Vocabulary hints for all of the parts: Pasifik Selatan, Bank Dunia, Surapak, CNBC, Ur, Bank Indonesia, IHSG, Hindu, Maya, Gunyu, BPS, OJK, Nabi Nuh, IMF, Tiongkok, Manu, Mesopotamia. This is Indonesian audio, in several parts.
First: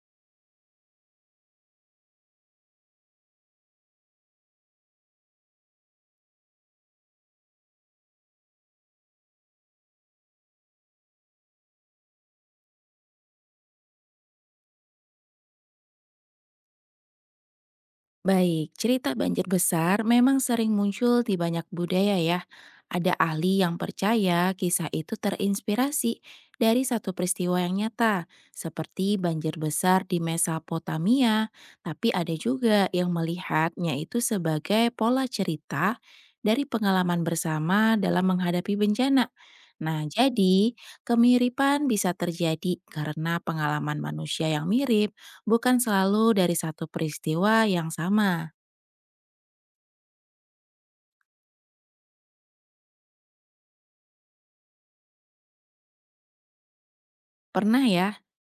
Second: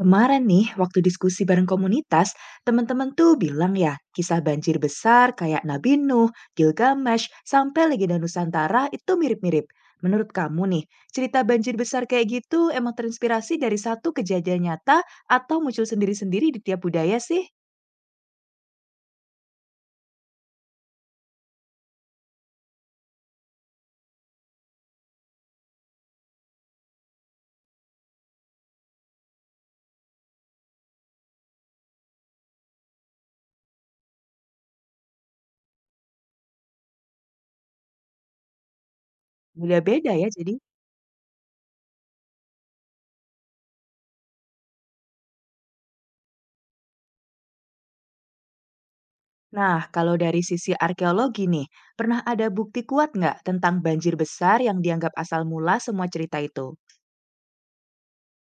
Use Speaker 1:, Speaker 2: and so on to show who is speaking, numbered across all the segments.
Speaker 1: Kemarin nih, waktu diskusi bareng komunitas, teman-teman tuh bilang ya, kisah banjir besar kayak Nabi Nuh, Gilgamesh, sampai legenda Nusantara itu mirip-mirip. Menurut kamu nih, cerita banjir besar kayak gitu emang terinspirasi dari satu kejadian nyata atau muncul sendiri-sendiri di tiap budaya sih?
Speaker 2: Baik, cerita banjir besar memang sering muncul di banyak budaya ya. Ada ahli yang percaya kisah itu terinspirasi dari satu peristiwa yang nyata, seperti banjir besar di Mesopotamia. Tapi ada juga yang melihatnya itu sebagai pola cerita dari pengalaman bersama dalam menghadapi bencana. Nah,
Speaker 1: Beda-beda ya jadi.
Speaker 2: jadi kemiripan bisa terjadi karena pengalaman manusia yang mirip bukan selalu dari satu peristiwa yang sama.
Speaker 1: Nah, kalau dari sisi arkeologi nih, pernah ada bukti kuat nggak tentang banjir besar yang dianggap asal mula semua cerita itu?
Speaker 2: Pernah ya.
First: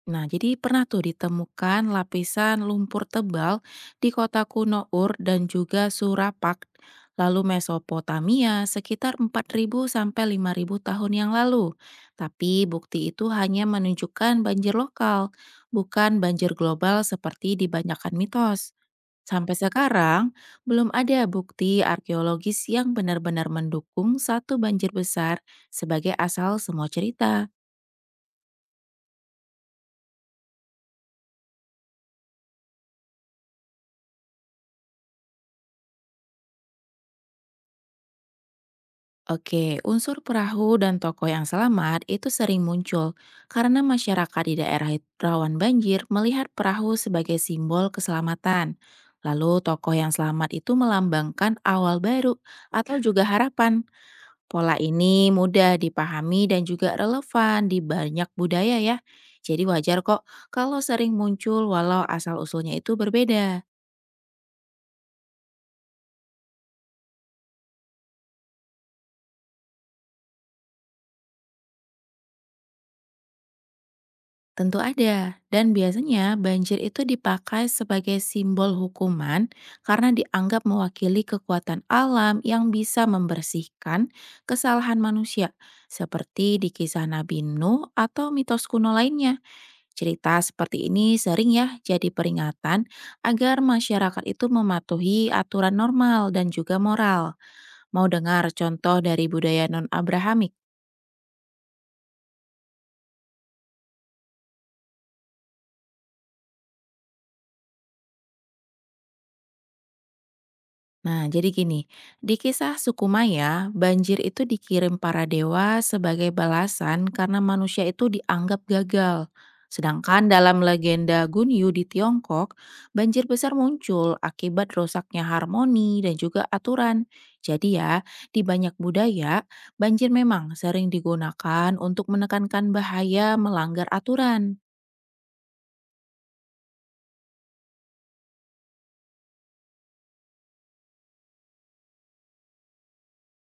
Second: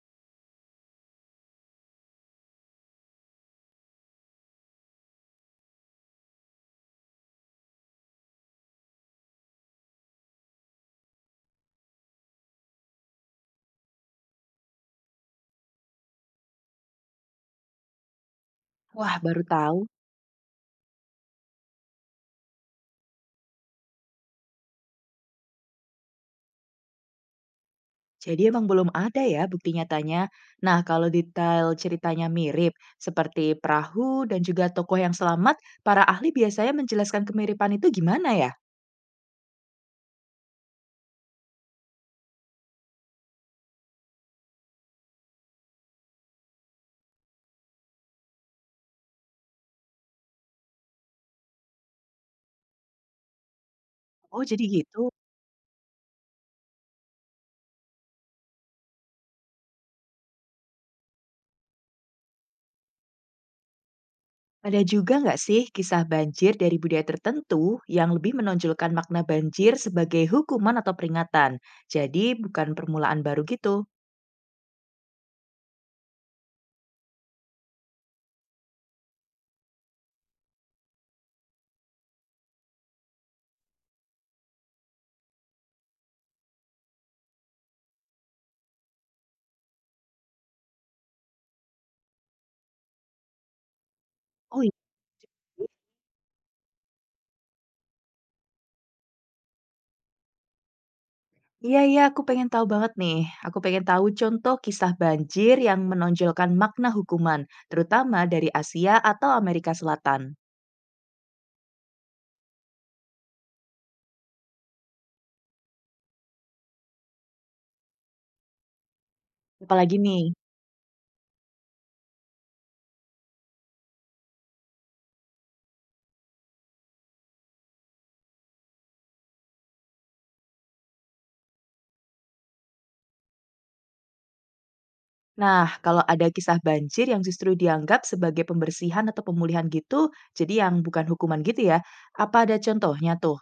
Speaker 2: Nah, jadi pernah tuh ditemukan lapisan lumpur tebal di kota kuno Ur dan juga Surapak, lalu Mesopotamia sekitar 4.000 sampai 5.000 tahun yang lalu. Tapi bukti itu hanya menunjukkan banjir lokal, bukan banjir global seperti dibanyakan mitos.
Speaker 1: Wah, baru
Speaker 2: Sampai
Speaker 1: tahu.
Speaker 2: sekarang, belum ada bukti arkeologis yang benar-benar mendukung satu banjir besar sebagai asal semua cerita.
Speaker 1: Jadi emang belum ada ya bukti nyatanya. Nah, kalau detail ceritanya mirip, seperti perahu dan juga tokoh yang selamat, para ahli biasanya menjelaskan kemiripan itu gimana ya?
Speaker 2: Oke, unsur perahu dan tokoh yang selamat itu sering muncul karena masyarakat di daerah rawan banjir melihat perahu sebagai simbol keselamatan. Lalu tokoh yang selamat itu melambangkan awal baru atau juga harapan.
Speaker 1: Oh, jadi
Speaker 2: Pola
Speaker 1: gitu.
Speaker 2: ini mudah dipahami dan juga relevan di banyak budaya ya. Jadi wajar kok kalau sering muncul walau asal-usulnya itu berbeda.
Speaker 1: Ada juga nggak sih kisah banjir dari budaya tertentu yang lebih menonjolkan makna banjir sebagai hukuman atau peringatan? Jadi bukan permulaan baru gitu.
Speaker 2: Tentu ada, dan biasanya banjir itu dipakai sebagai simbol hukuman karena dianggap mewakili kekuatan alam yang bisa membersihkan kesalahan manusia, seperti di kisah Nabi Nuh atau mitos kuno lainnya. Cerita seperti ini sering ya jadi peringatan agar masyarakat itu
Speaker 1: Oh iya.
Speaker 2: mematuhi aturan normal dan juga moral. Mau dengar contoh dari budaya non-Abrahamik?
Speaker 1: Iya iya, aku pengen tahu banget nih. Aku pengen tahu contoh kisah banjir yang menonjolkan makna hukuman, terutama dari Asia atau Amerika Selatan.
Speaker 2: Nah, jadi gini, di kisah suku Maya, banjir itu dikirim para dewa sebagai balasan karena manusia itu dianggap gagal.
Speaker 1: Apalagi nih,
Speaker 2: Sedangkan dalam legenda Gunyu di Tiongkok, banjir besar muncul akibat rusaknya harmoni dan juga aturan. Jadi ya, di banyak budaya, banjir memang sering digunakan untuk menekankan bahaya melanggar aturan.
Speaker 1: nah kalau ada kisah banjir yang justru dianggap sebagai pembersihan atau pemulihan gitu, jadi yang bukan hukuman gitu ya, apa ada contohnya tuh?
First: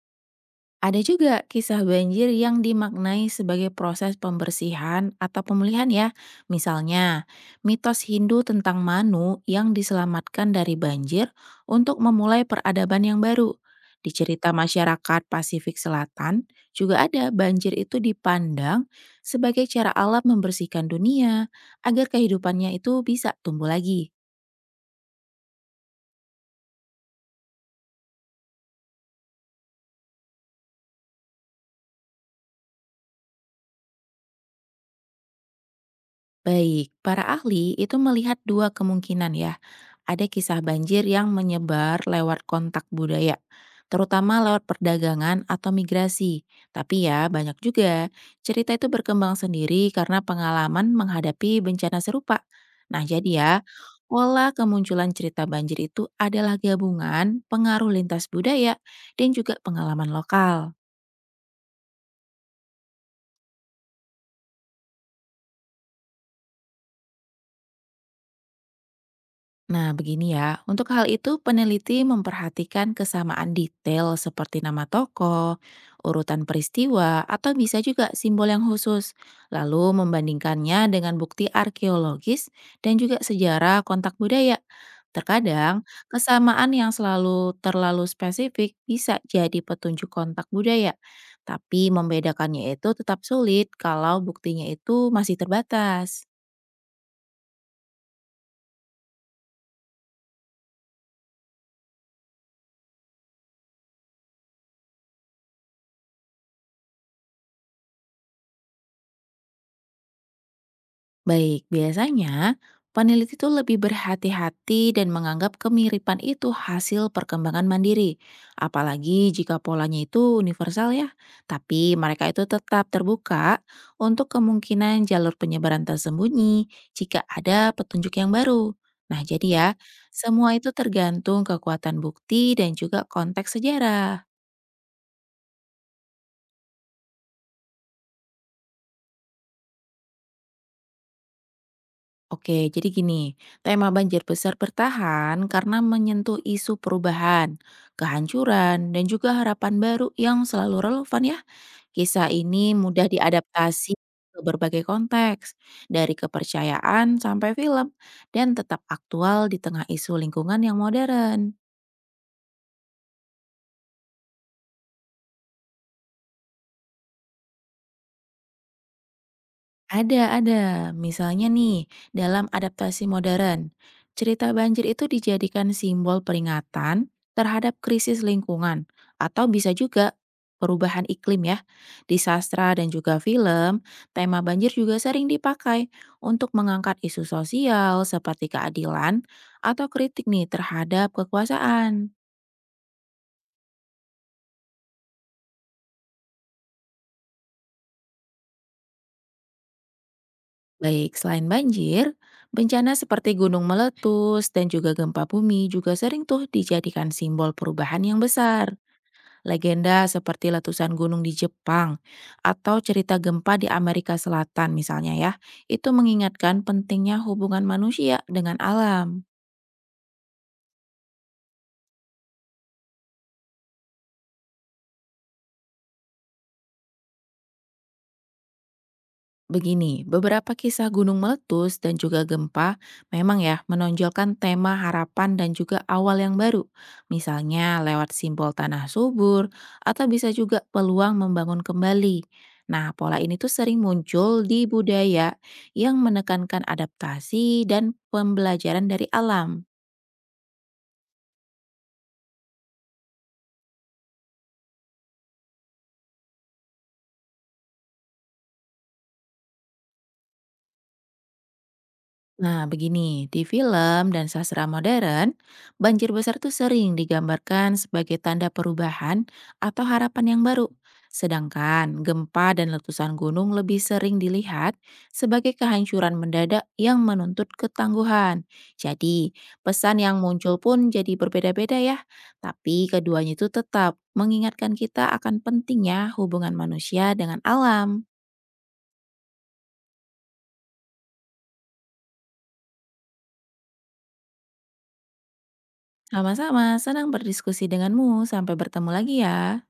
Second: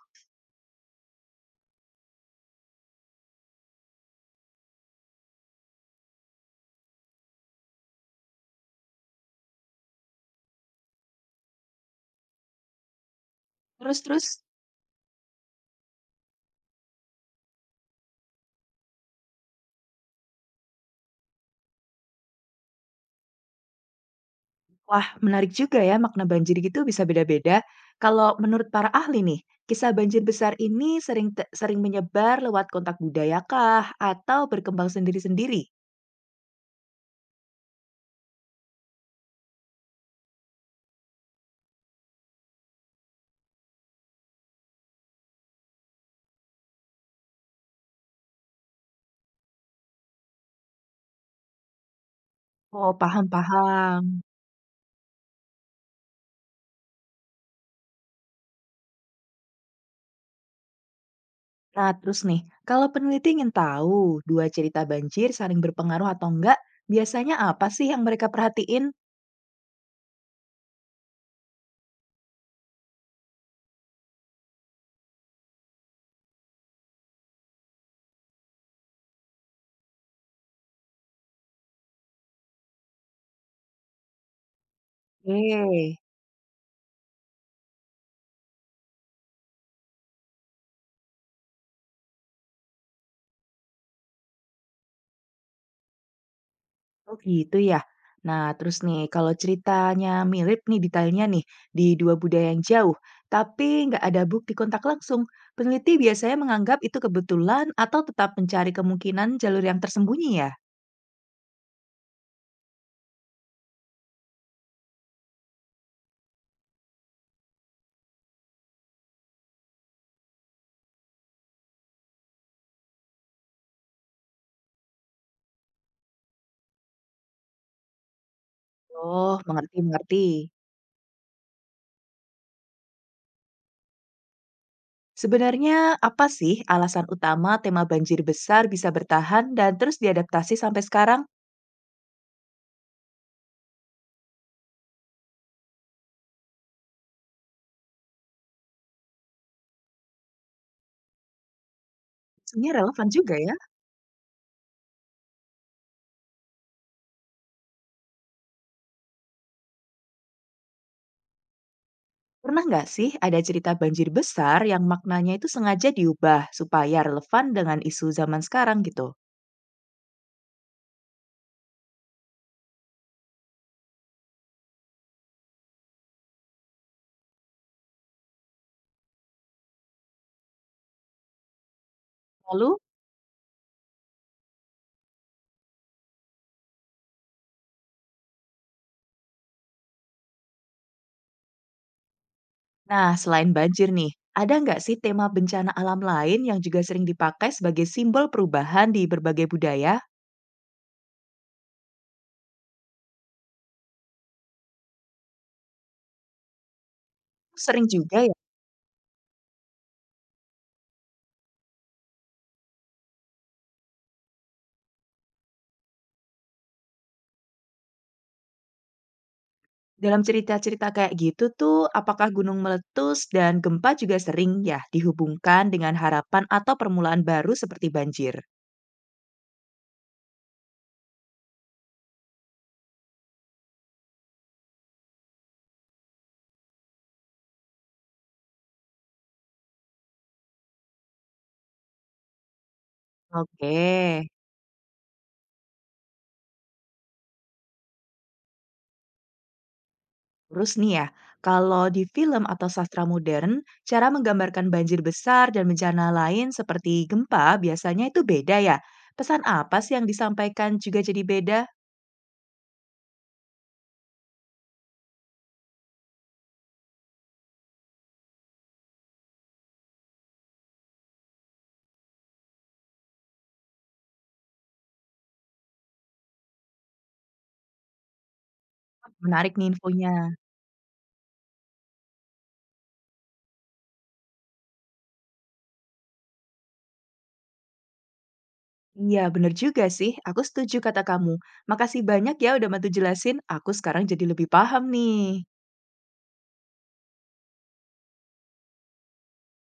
Speaker 2: Ada juga kisah banjir yang dimaknai sebagai proses pembersihan atau pemulihan ya. Misalnya, mitos Hindu tentang Manu yang diselamatkan dari banjir untuk memulai peradaban yang baru. Di
Speaker 1: Terus-terus?
Speaker 2: cerita masyarakat Pasifik Selatan, juga ada banjir itu dipandang sebagai cara alam membersihkan dunia agar kehidupannya itu bisa tumbuh lagi.
Speaker 1: Wah, menarik juga ya makna banjir gitu bisa beda-beda. Kalau menurut para ahli nih, kisah banjir besar ini sering menyebar lewat kontak budayakah atau berkembang sendiri-sendiri?
Speaker 2: Baik, para ahli itu melihat dua kemungkinan ya. Ada kisah banjir yang menyebar lewat kontak budaya, terutama lewat perdagangan atau migrasi. Tapi ya banyak juga cerita itu berkembang sendiri karena pengalaman menghadapi bencana serupa.
Speaker 1: Oh,
Speaker 2: Nah, jadi ya,
Speaker 1: paham-paham.
Speaker 2: pola kemunculan cerita banjir itu adalah gabungan pengaruh lintas budaya dan juga pengalaman lokal.
Speaker 1: Nah, terus nih, kalau peneliti ingin tahu dua cerita banjir saling berpengaruh atau enggak, biasanya apa sih yang mereka perhatiin?
Speaker 2: Nah, begini ya. Untuk hal itu, peneliti memperhatikan kesamaan detail seperti nama tokoh, urutan peristiwa, atau bisa juga simbol yang khusus. Lalu membandingkannya dengan bukti arkeologis dan juga sejarah kontak budaya. Terkadang,
Speaker 1: Oke.
Speaker 2: kesamaan yang selalu terlalu spesifik bisa jadi petunjuk kontak budaya. Tapi membedakannya itu tetap sulit kalau buktinya itu masih terbatas.
Speaker 1: Oh gitu ya. Nah, terus nih kalau ceritanya mirip nih detailnya nih di dua budaya yang jauh, tapi nggak ada bukti kontak langsung, peneliti biasanya menganggap itu kebetulan atau tetap mencari kemungkinan jalur yang tersembunyi ya?
Speaker 2: Baik, biasanya peneliti itu lebih berhati-hati dan menganggap kemiripan itu hasil perkembangan mandiri. Apalagi jika polanya itu universal ya. Tapi mereka itu tetap terbuka untuk kemungkinan jalur penyebaran tersembunyi jika ada petunjuk yang baru. Nah
Speaker 1: Oh,
Speaker 2: jadi ya,
Speaker 1: mengerti-mengerti.
Speaker 2: semua itu tergantung kekuatan bukti dan juga konteks sejarah.
Speaker 1: Sebenarnya apa sih alasan utama tema banjir besar bisa bertahan dan terus diadaptasi sampai sekarang?
Speaker 2: Oke, jadi gini, tema banjir besar bertahan karena menyentuh isu perubahan, kehancuran, dan juga harapan baru yang selalu relevan ya. Kisah
Speaker 1: Sebenarnya
Speaker 2: ini
Speaker 1: relevan
Speaker 2: mudah
Speaker 1: juga ya.
Speaker 2: diadaptasi ke berbagai konteks, dari kepercayaan sampai film, dan tetap aktual di tengah isu lingkungan yang modern.
Speaker 1: Pernah nggak sih ada cerita banjir besar yang maknanya itu sengaja diubah supaya relevan dengan isu zaman sekarang gitu?
Speaker 2: Ada ada. Misalnya nih, dalam adaptasi modern, cerita banjir itu dijadikan simbol peringatan terhadap krisis lingkungan atau bisa juga perubahan iklim ya. Di sastra
Speaker 1: Lalu,
Speaker 2: dan juga film, tema banjir juga sering dipakai untuk mengangkat isu sosial seperti keadilan atau kritik nih terhadap kekuasaan.
Speaker 1: nah selain banjir nih, ada nggak sih tema bencana alam lain yang juga sering dipakai sebagai simbol perubahan di berbagai budaya?
Speaker 2: Baik, selain banjir, bencana seperti gunung meletus dan juga gempa bumi juga sering tuh dijadikan simbol
Speaker 1: Sering
Speaker 2: perubahan
Speaker 1: juga
Speaker 2: yang
Speaker 1: ya.
Speaker 2: besar. Legenda seperti letusan gunung di Jepang atau cerita gempa di Amerika Selatan misalnya ya, itu mengingatkan pentingnya hubungan manusia dengan alam.
Speaker 1: Dalam cerita-cerita kayak gitu tuh, apakah gunung meletus dan gempa juga sering ya dihubungkan dengan harapan atau permulaan baru seperti banjir?
Speaker 2: Begini, beberapa kisah gunung meletus dan juga gempa memang ya menonjolkan tema harapan dan juga awal yang baru. Misalnya lewat simbol tanah subur atau bisa juga peluang membangun kembali. Nah, pola ini tuh
Speaker 1: Oke.
Speaker 2: sering muncul di budaya yang menekankan adaptasi dan pembelajaran dari alam.
Speaker 1: Terus nih ya, kalau di film atau sastra modern, cara menggambarkan banjir besar dan bencana lain seperti gempa biasanya itu beda ya. Pesan apa sih yang disampaikan juga jadi beda?
Speaker 2: Nah, begini, di film dan sastra modern, banjir besar tuh sering digambarkan sebagai tanda perubahan atau harapan yang baru. Sedangkan gempa dan letusan gunung lebih sering dilihat sebagai kehancuran mendadak yang menuntut ketangguhan. Jadi,
Speaker 1: Menarik nih
Speaker 2: pesan
Speaker 1: infonya.
Speaker 2: yang muncul pun jadi berbeda-beda ya. Tapi keduanya itu tetap mengingatkan kita akan pentingnya hubungan manusia dengan alam.
Speaker 1: Iya, bener juga sih. Aku setuju kata kamu. Makasih banyak ya udah bantu jelasin. Aku sekarang jadi lebih paham nih.
Speaker 2: Sama-sama, senang berdiskusi denganmu. Sampai bertemu lagi ya.